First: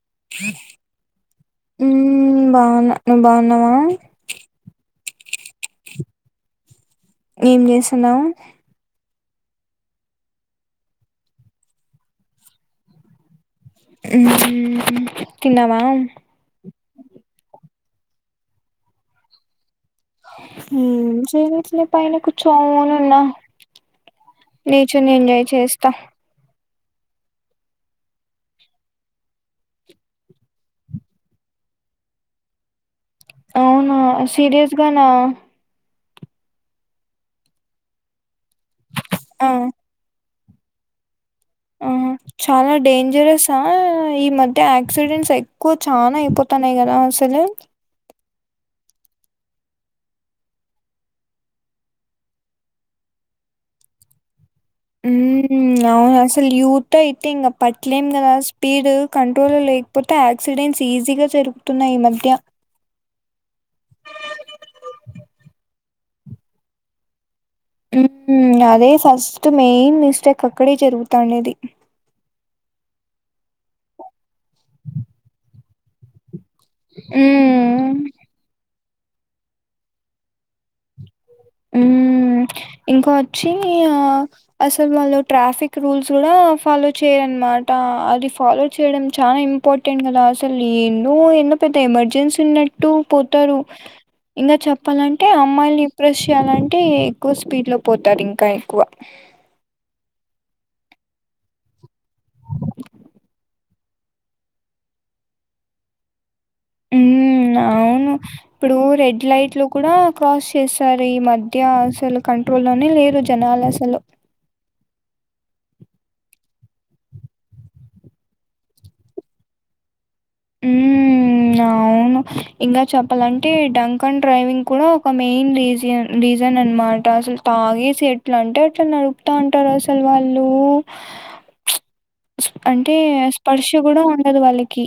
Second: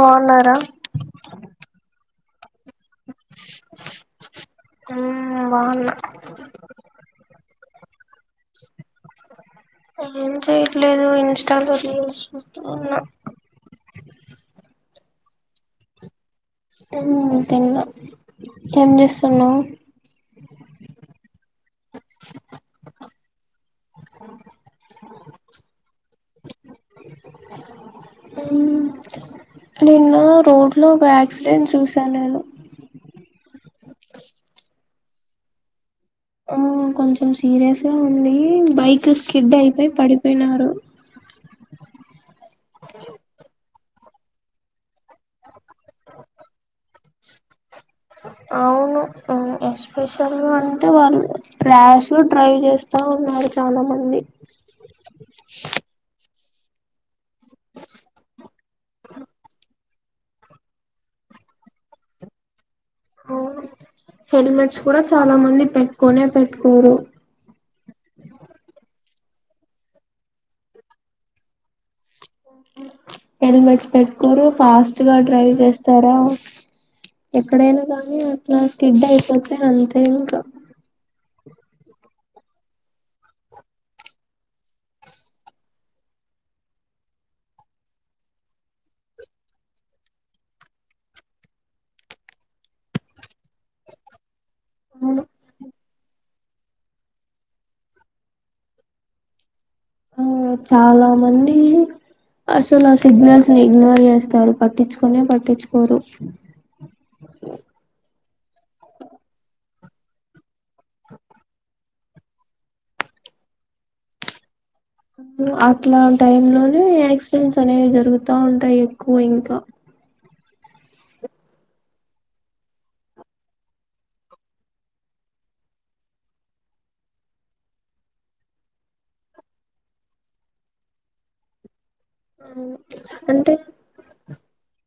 బాగున్నారా ఉమ్ బావున్నా నువ్వు బావున్నావా ఉమ్ బావున్నా. ఏం చేస్ తున్నావ్ ఏం చేయట్లేదు ఇన్స్టాలో రీల్స్ చూస్తూ ఉన్నా మ్మ్ తిన్నావా ఉ తిన్నా ఏం చేస్తన్నావ్ ఏం చేయట్లే పైన కూచ్చోని ఉన్న నేచర్ని ఎంజాయ్ చేస్తా నిన్న రోడ్లో ఒక యాక్సిడెంట్ చూసా నేను అవునా సీరియస్ గానా ఆ కొంచెం సీరియస్ గా ఉంది బైక్ ఆ స్కిడ్ అయిపై పడి వినరు ఆ చాలా డేంజరస్ ఆ ఆ ఈ మధ్య యాక్సిడెంట్సై కు చానా అయిపోతాన్నాయ్ గదా అసలు అవును ఎస్పెషల్ అంటే వాళ్ళు ర్యాష్ లో డ్రైవ్ జేస్తా ఉన్నారు చాలా మంది ఊ అవును అస లు యూతే అయితే ఇంగ పట్టలేం గదా స్పీడ్ కంట్రోల్ లేకపోతే యాక్సిడెంట్స్ ఈజీగా జరుగుతున్నాయి ఈ మధ్య అవును హెల్మెట్స్ కూడా చాలా మంది పెట్టుకొనే పెట్టుకోరు ఉ అదే ఫస్ట్ మెయిన్ మిస్టేక్ అక్కడే జరుగుతానేది [inaudible] హెల్మెట్స్ పెట్టుకోరు ఫాస్ట్ గా డ్రైవ్ చేస్ స్తార ఎక్కడైనా మ్మ్ కానీ అట్లా స్కిడ్ అయిపోతే అంతే ఇంక ఊ ఇంకా వచ్చి ఆ అసలు వాళ్ళు ట్రాఫిక్ రూల్స్ కూడా ఫాలో చేయరు అన్నమాట అది ఫాలో చేయడం చాలా ఇంపార్టెంట్ కదా అసలు ఎన్నో ఎన్నో పెద్ద ఎమర్జెన్సీ ఉన్నట్టు పోతారు ఇంగా అవును చెప్పాలంటే అమ్మాయ్ ల్ని ప్రెష్ జేయాలి అంటే ఎక్కువ స్పీడ్ లో పోతారు ఇంకా ఎక్కువ ఆ చాలా మంది అసలు ఆ సిగ్నల్స్ ని ఇగ్నోర్ చేస్తారు పట్టించుకొనే పట్టించుకోరు ఊ అవును ఇప్పుడు రెడ్ లైట్ లో కూడా క్రాస్ చేస్తారు ఈ మధ్య అసలు కంట్రోల్ ల్లోనే లేరు జనాలు అసలు అట్లా టైం లోనే యాక్సిడెంట్స్ అనేవి జరుగుతా ఉంటాయి ఎక్కువ ఇంక ఉమ్ అవును ఇంకా చెప్పాలంటే డంక్ అండ్ డ్రైవింగ్ కూడా ఒక మెయిన్ రీజ రీజన్ అనమాట అసలు తాగేసి ఎట్లా అంటే అట్లు నడుపుతా ఉంటారు అసలు వాళ్ళు అంటే అంటే స్పర్శ కూడా ఉన్ వుండదు వాళ్లకి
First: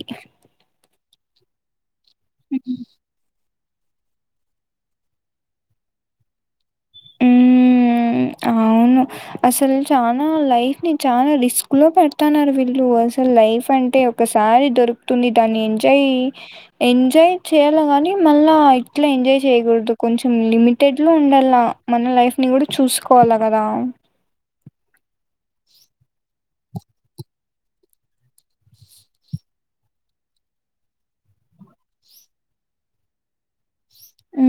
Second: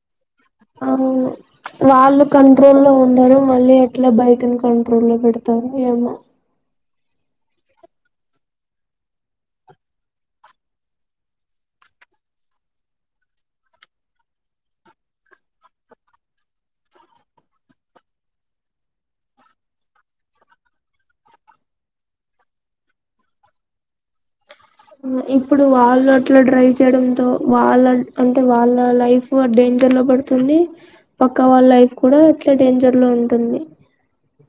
అవును వాళ్ళు కంట్రోల్ లో ఉండరు మళ్ళీ ఎట్లా బైక్ ను కంట్రోల్ లో బెడతారొ ఏమో అవును అసలు చాలా లైఫ్ ని చాలా రిస్క్ లో పెడతున్నారు వీళ్ళు అసలు లైఫ్ అంటే ఒకసారి దొరుకుతుంది దాన్ని ఎంజాయ్ ఎంజాయ్ చేయాల కాని మళ్ళా ఇట్లా ఎంజాయ్ చేయకూడదు కొంచెం లిమిటెడ్ లో ఉండలా మన లైఫ్ ని కూడా చూసుకోవాలా కదా ఇప్పుడు వాళ్ళు అట్లా డ్రైవ్ చేయడంతో వాళ్ళ అంటే వాళ్ళ లైఫ్ డేంజర్ లో పడుతుంది పక్క వాళ్ళ లైఫ్ కూడా అట్లా డేంజర్ లో ఉంటుంది ఉ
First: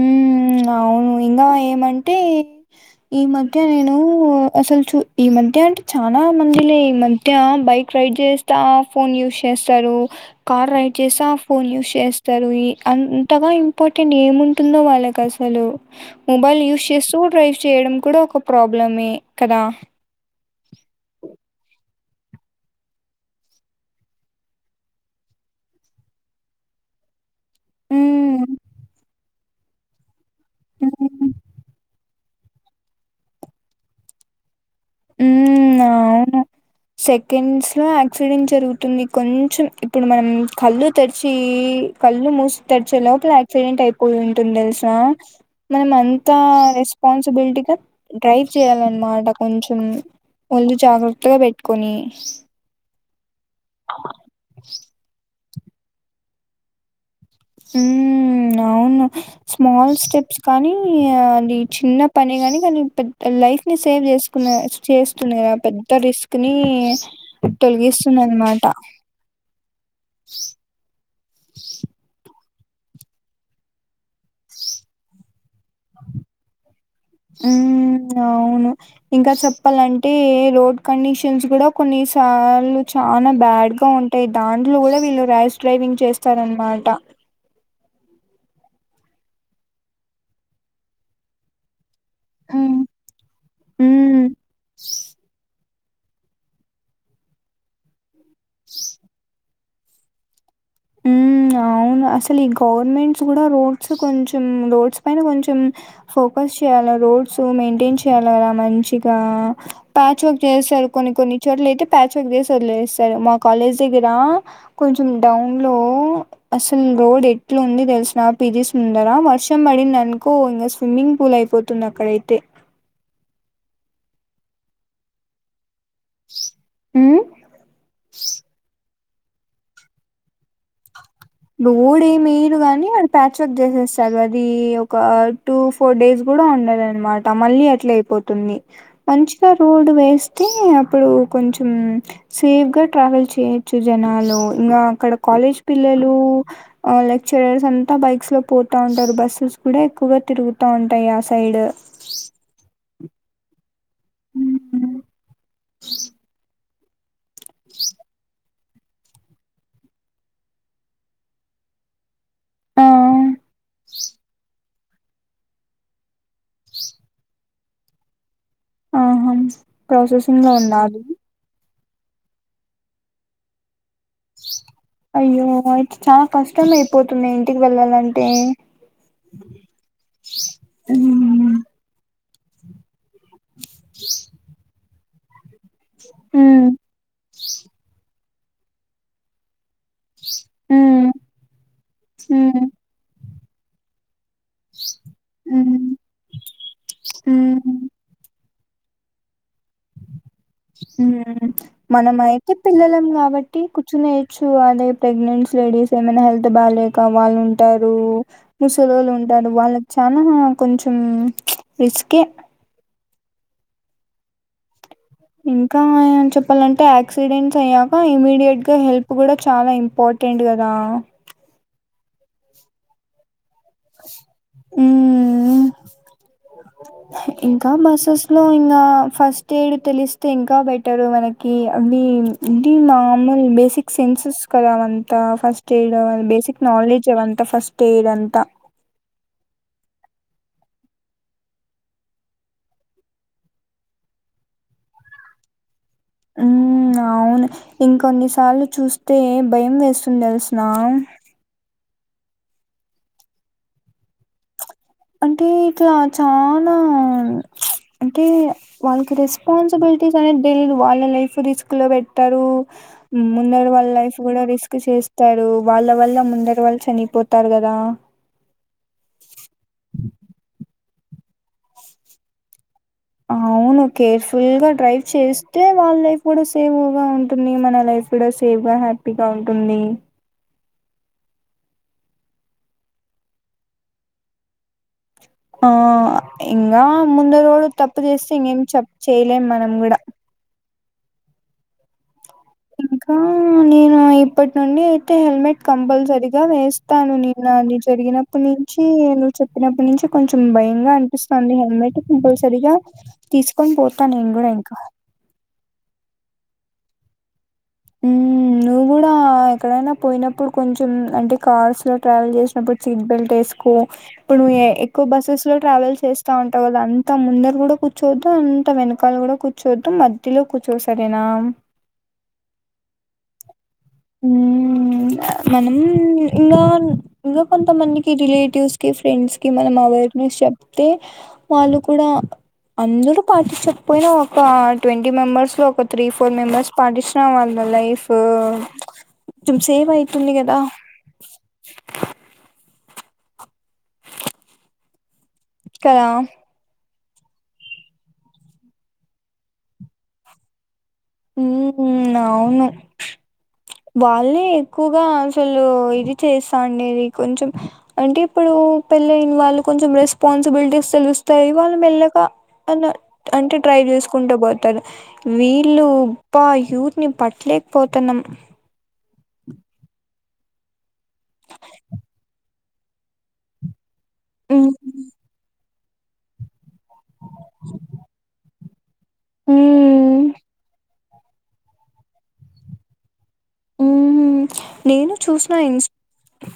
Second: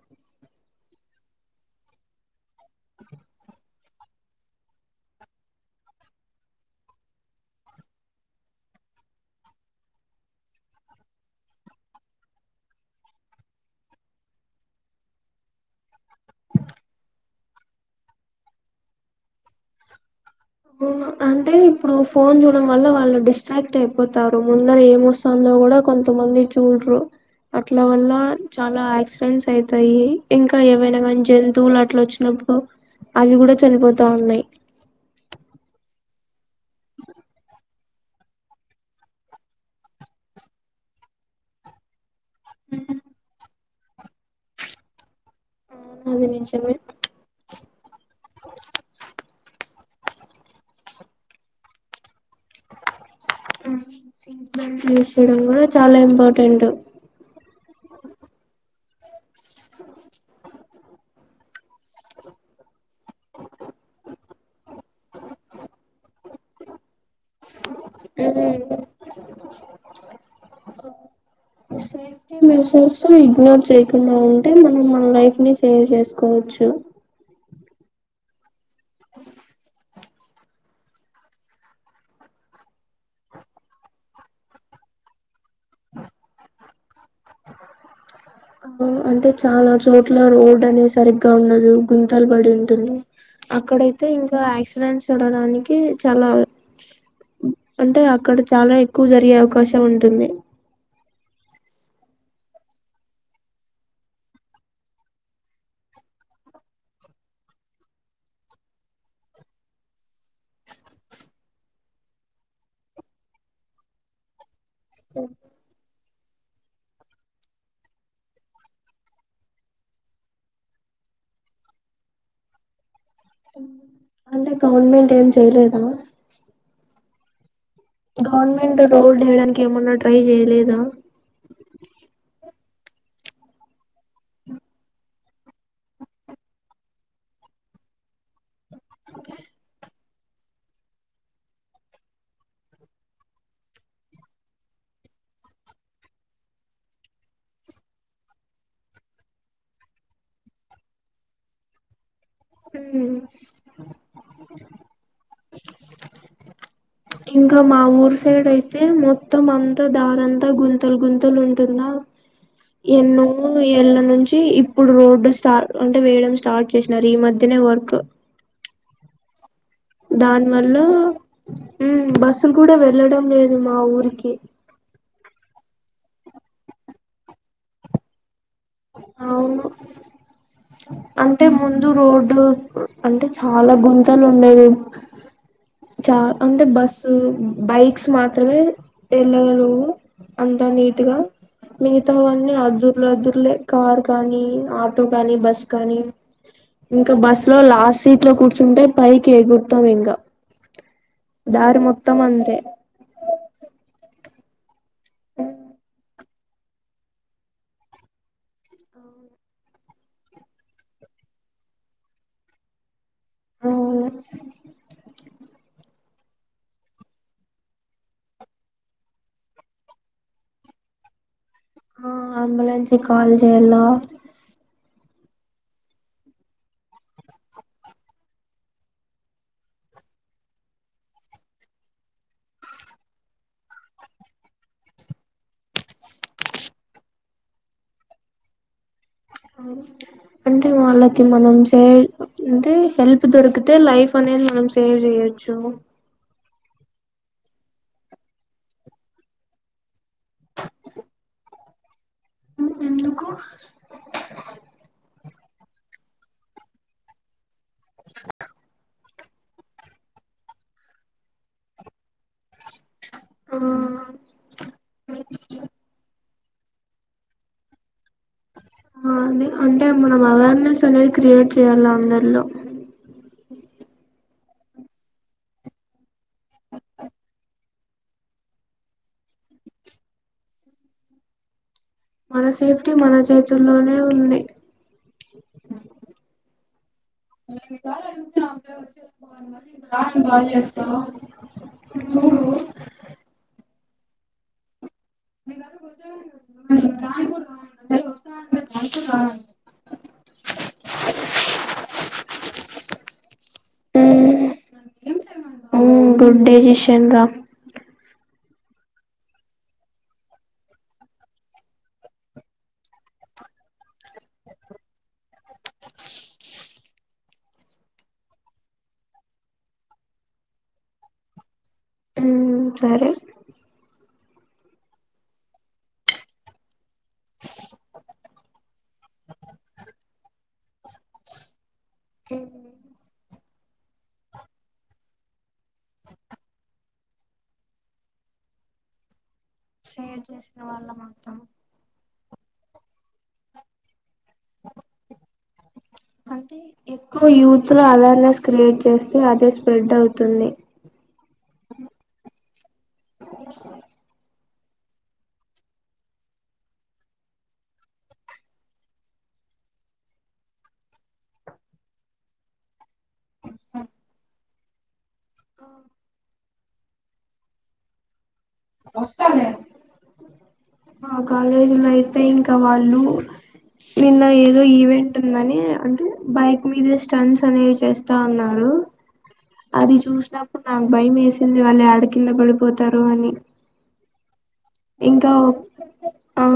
అవును ఇంగా ఏమంటే ఈ మధ్య నేను అసలు చూ ఈ మధ్య అంటే చాలా మందిలే ఈ మధ్య బైక్ రైడ్ చేస్తా ఫోన్ యూస్ చేస్తారు కార్ డ్రైవ్ చేస్తా ఫోన్ యూస్ చేస్తారు అంతగా ఇంపార్టెంట్ ఏము తుందో వాళ్ళకి అసలు మొబైల్ యూస్ చేస్తూ డ్రైవ్ చేయడం కూడా ఒక ప్రాబ్లమే కదా అంటే ఇప్పుడు ఫోన్ చూడడం వల్ల వాళ్ళు డిస్ట్రాక్ట్ అయిపోతారు ముందర ఏమొస్తుందో కూడా కొంతమంది చూడరు అట్ల వల్ల హ్మ్. చాలా యాక్సిడెంట్స్ అయితాయి ఇంకా ఏవైనా హ్మ్. కానీ జంతువులు అట్ల వచ్చి అప్పుడు అవి కూడా చనిపోతా ఉన్నాయి హామ్ అవును సెకండ్స్ లో యాక్సిడెంట్ జరుగుతుంది కొంచెం ఇప్పుడు మనం కళ్ళు తెరిచి కళ్ళు మూసి తెరిచే లోపల డెంట్ అయిపోయి ఉంటుంది తెలుసా మనం అది అంతా నిజమే రెస్పాన్సిబులిటీగా డ్రైవ్ చేయాలన్నమాట ఉంచ వళ్లు జాగ్రత్తగా పెట్టుకొని [inaudible] సీట్ బెల్ట్ యూస్ చేయడం కూడా చాలా ఇంపార్టెంట్ హుమ్ అవును స్మాల్ స్టెప్స్ కానీ అది చిన్న పని కానీ అనీ పె లైఫ్ ని సేవ్ చేసుకునే చేస్తున్నా ఆ పెద్ద రిస్క్ ని తొలగిస్తుంది అన్నమాట తొమ్మిది సంవత్సరాలు ఇగ్నోర్ చెయ్ ఇలా ఉంటే మనం మన లైఫ్ ని సేవ్ చేసుకోవచ్చు ఉమ్ అవును ఇంకా చెప్పాలంన్ అంటే రోడ్ కండిషన్స్ కూడా కొన్నిసార్లు చాలా బ్యాడ్గా ఉంటాయి దాంట్లో కూడా వీళ్ళు ర్యాస్ డ్రైవింగ్ చేస్తారన్నమాట అ అంటే చాలా చోట్ల రోడ్ అనే సరిగ్గా ఉండదు గుంతలు పడి ఉమ్ ఉంటుంది, అక్కడయితే ఉమ్ ఇంకా యాక్సిడెంట్స్ జరగడానికి చాలా అంటే ఇక్కడ చాలా ఎక్కువ జరిగే అవకాశం ఉంటుంది అవును అసలు ఈ గవర్నమెంట్స్ కూడా రోడ్స్ కొంచెం రోడ్స్ పైన కొంచెం ఫోకస్ చేయాల రోడ్స్ మెయింటైన్ చేయ్యాలి కదా మంచిగా ప్యాచ్ వర్క్ చేస్తారు కొన్ని కొన్ని చోట్ల అయితే ప్యాచ్ వర్క్ చేసి వదిలేస్తారు మా కాలేజ్ దగ్గర కొంచెం డౌన్ ఇంట్లో అసలు రోడ్ ఎట్లు ఉంది తెలిసిన పిది సుందరా వర్షం పడింది అనుకో ఇంకా స్విమ్మింగ్ పూల్ అయిపోతుంది అక్కడైతే అంటే గవర్నమెంట్ ఏం చేయలేదా ఊ గవర్నమెంట్ రోడ్ వేయడానికి ఏమన్నా ట్రై చేయలేదా క్క ప్యాచ్ వర్క్ చేసేస్తారు అది ఒక టూ ఫోర్ డేస్ కూడా ఉండదు అనమాట మళ్ళీ అట్లే అయిపోతుంది మంచిగా రోడ్ వేస్తే అప్పుడు కొంచం సేఫ్ గా ట్రావెల్ చేయొచ్చు జనాలు ఇంకా అక్కడ కాలేజ్ పిల్లలు ఊ ఆ లెక్చరర్స్ అంతా బైక్స్ లో పోతా ఉంటారు బస్సెస్ కూడా ఎక్కువగా తిరుగుతా ఉంటాయి ఆ సైడ్ ఊ ఇంకా మా ఊరి సైడ్ అయి అయితే మొత్తం అంతా దారంతా గుంతలు గుంతలు ఉంటుందా ఆ ఎన్నో ఏళ్ళ నుంచి ఇప్పుడు రోడ్డు స్టార్ అంటే వేయడం స్టార్ట్ చేసినారు ఈ మధ్యనే వర్క్ ఆహా ప్రాసెసింగ్ లో ఉందా అది ఊ బస్సులు కూడ వెళ్ళడం లేదు మా ఊరికి అయ్యో అయితే చానా కష్టం అయిపోతుందే ఇంటికి వెళ్ళాలంటే అవును అంటే ముందు రోడ్ రోడ్డు అంటే చాలా గుంతలు ఉండేవే చా అంటే ఉమ్ బస్సు బైక్స్ మాత్ర తనే ఎల్లరు. అంతా నీట్ హ్మ్ గా మిగతావన్నీ హ్మ్ అద్దుర్లు అద్దుర్లే. కార్ కాని ఆట్. ఆటో కానీ, బస్ హ్మ్ కానీ ఇంకా బస్ హ్మ్ లో లాస్ట్ సీట్ లో కూర్చుంటే కూర్చుంటే పైకి ఎగురు ఉ మొత్తం మనమ అయితే అంతే పిల్లలం కాబట్టి కూర్చునే ఛు అదే ప్రెగ్నెంట్స్ లేడీస్ ఏమైనా హెల్త్ బాగాక వాళ్ళు ఉంటారు. ముసలోళ్ళు ఉంటారు. వాళ్ళకి చాలా కొంచెం రిస్కే. అవునా. ఇంకాచెప్పాలంటే యాక్సిడెంట్స్ అయ్యాక ఇమ్మీడియట్ గా హెల్ప్ కూడా చాలా ఇంపార్టెంట్ కదా. ఆ అంబులనెస్ కి కాల్ ఎలా హ్మ్ ఇంకా బస్సెస్ లో ఇంకా ఫస్ట్ ఎయిడ్ తెలిస్తే ఇంకా బెటరు మనకి, అవి ఇవి మామూలు బేసిక్ సెన్సెస్ కదా అవంతా ఫస్ట్ ఎయిడ్ బేసిక్ నాలెడ్జ్ అవంతా ఫస్ట్ ఎయిడ్ అంతా. అంటే వాళ్ళకి మనం సేవ్ అంటే హెల్ప్ దొరికితే లైఫ్ అనేది మనం సేవ్ చేయొచ్చు. మ్ అవును. ఇంకొన్నిసార్లు చూస్తే భయం వేస్తుంది తెలుసునా? ఉ ఎందుకు? అంటే ఇట్లా చాలా అంటే వాళ్ళకి రెస్పాన్సిబిలిటీస్ అనేది తెలియదు. వాళ్ళ లైఫ్ రిస్క్ లో పెట్టారు. ఆ ముందర వాళ్ళ లైఫ్ కూడా రిస్క్ చేస్తారు. వాళ్ళ వల్ల ముందట వాళ్ళు చనిపోతారు కదా? ఆ అండి అంటే మనం అవేర్నెస్ తనది క్రియేట్ చేయాల అందరిలో. అవును కేర్ఫుల్ గా డ్రైవ్ చేస్తే వాళ్ళ లైఫ్ కూడా సేఫ్గా ఉంటుంది. మన లైఫ్ కూడా సేఫ్గా హ్యాపీగా ఉంటుంది. మన సేఫ్టీ మన చేతుల్లోనే ఉంది. ఆ ఇంగా ముంద రోడు తప్పు చేస్తే ఇంకేం చేయలేం మనం కూడా. స [unintelligible] ఇంకా ఆ నేను ఇప్పటి నుండి అయితే హెల్మెట్ కంపల్సరిగా వేస్తాను. నిన్న అది జరిగినప్పుటి నుంచి నువ్వు చెప్పినప్పుటి నుంచి, కొంచెం భయంగా అనిపిస్తాంది. హెల్మెట్ కంపల్సరిగా తీసుకొని పోతాను నేను కూడా ఇంకా ఊ గుడ్ డెసిషన్ రా. ఊ నువ్వు కూడా ఎక్కడైనా పోయినప్పుడు, కొంచెం అంటే కార్స్ లో ట్రావెల్ చేసినప్పుడు సీట్ బెల్ట్ వేసుకో. ఇప్పుడు ఎక్కువ బస్సులో ట్రావెల్ చేస్తా ఉంటావు కదా, అంత ముందర కూడా కూర్చోద్దు అంత వెనకాల కూడా కూర్చోద్దు మధ్యలో కూర్చోసరేనా. మ్ సరే ఉ ఉఊ మనం ఇంగా ఇంకా కొంతమందికి రిలేట్ టివ్స్ కి ప్రెండ్ కి మనం అవేర్నెస్ చె చెప్తే వాళ్ళు కూడా అందరూ పాటించకపోయినా ఒక ట్వెంటీ ట్వంటీ మెంబర్స్ లో ఒక త్రీ ఫోర్ మెంబర్స్ పాటించిన వాళ్ళ లైఫ్ కొంచెం సేవ్ షేర్ అయితుంది కదా చేసిన వాళ్ళ మొత్తం కదా అంటే ఎక్కువ యూత్ లో అవేర్నెస్ క్రియేట్ చేస్తే అదే స్ప్రెడ్ అవుతుంది ఉమ్ అవును వాళ్ళే ఎక్కువగా అసలు ఇది చేస్తా అండేది కొంచెం అంటే ఇప్పుడు పెళ్ళైన వాళ్ళు కొంచెం రెస్పాన్సిబిలిటీస్ తెలుస్తాయి వాళ్ళు మెల్లగా అ అంటే డ్రైవ్ చేసుకుంటూ పోతారు వీళ్ళు అబ్బాయి యూత్ ని పట్టలేకపోతున్నాం మా కాలేజీలో అయితే ఇంకా వాళ్ళు నిన్న ఏదో ఉమ్ ఈవెంట్ ఉందని అన్ బైక్ మీద స్టంస్ అనేవి చేస్తా ఉన్నారు అది ఉమ్ చూసినప్పుడు నా భయం వేసింది వాళ్ళు ఎడ కింద పడిపోతారు అని. ఉమ్ నేను ఇంకా చూసిన ఇన్ ఆ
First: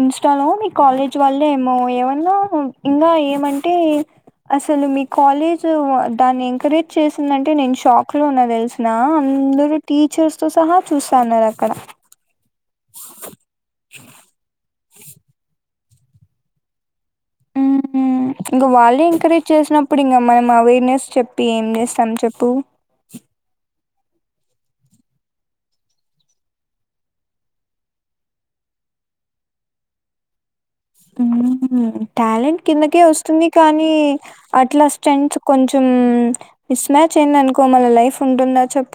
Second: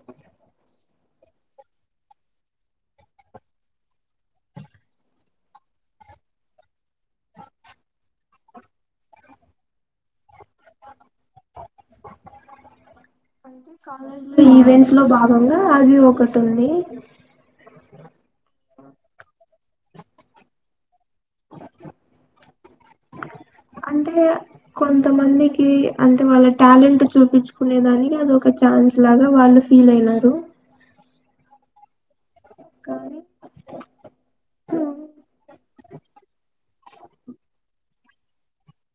ఇన్స్టాలో. కాలేజ్ వాల్లే ఏమో ఏమన్నా ఇంకా ఏమంటే అసలు మీ కాలేజ్ దాన్ని ఎంకరేజ్ చేసిందంటే నేను షాక్ లోన తెలిసిన అందరు. టీచర్స్ తో సహా చూస్తాన్నారు అక్కడ. అంటే కాలేజ్ లో ఈవెంట్స్ లో భాగంగా అది ఒకటి ఉంది. ఉమ్ ఇ గ వల్లే ఎంకరేజ్ చేసినప్పుడు ఇంకా మనం అవేర్నెస్. చెప్పి ఏం చేస్తాం చెప్పు అంటే కొంతమందికి అంటే వాళ్ళ టాలెంట్ చూపించుకునే దానికి అద ఒక ఛాన్స్ లాగా వాళ్ళు ఫీల్ అయినారు. ఉమ్ టాలెంట్ కిందకే కానీ వస్తుంది కానీ అట్లా స్టెంట్ కొంచెం మిస్మ్యాచ్ అయింది అనుకో మన లైఫ్. ఉంటుంద చెప్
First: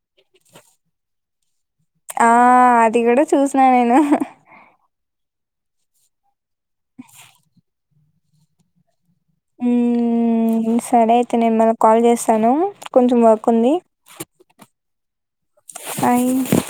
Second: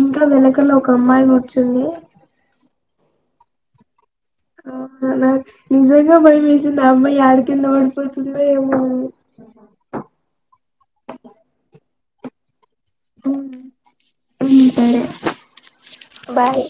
ఇంకా వెనకలో ఒక అమ్మాయి కూర్చుంది ఆ అదే అది కూడా చూసినా నేను నిజంగా బయమేసింది నమ్ యాడ కింద పడుతుంది ఏమో హ సర అయితే న నిమ్ మల్ కాల్ చేస్త సన కొంచెం వర్క్ ఉంది ఉమ్ సరే అ బాయ్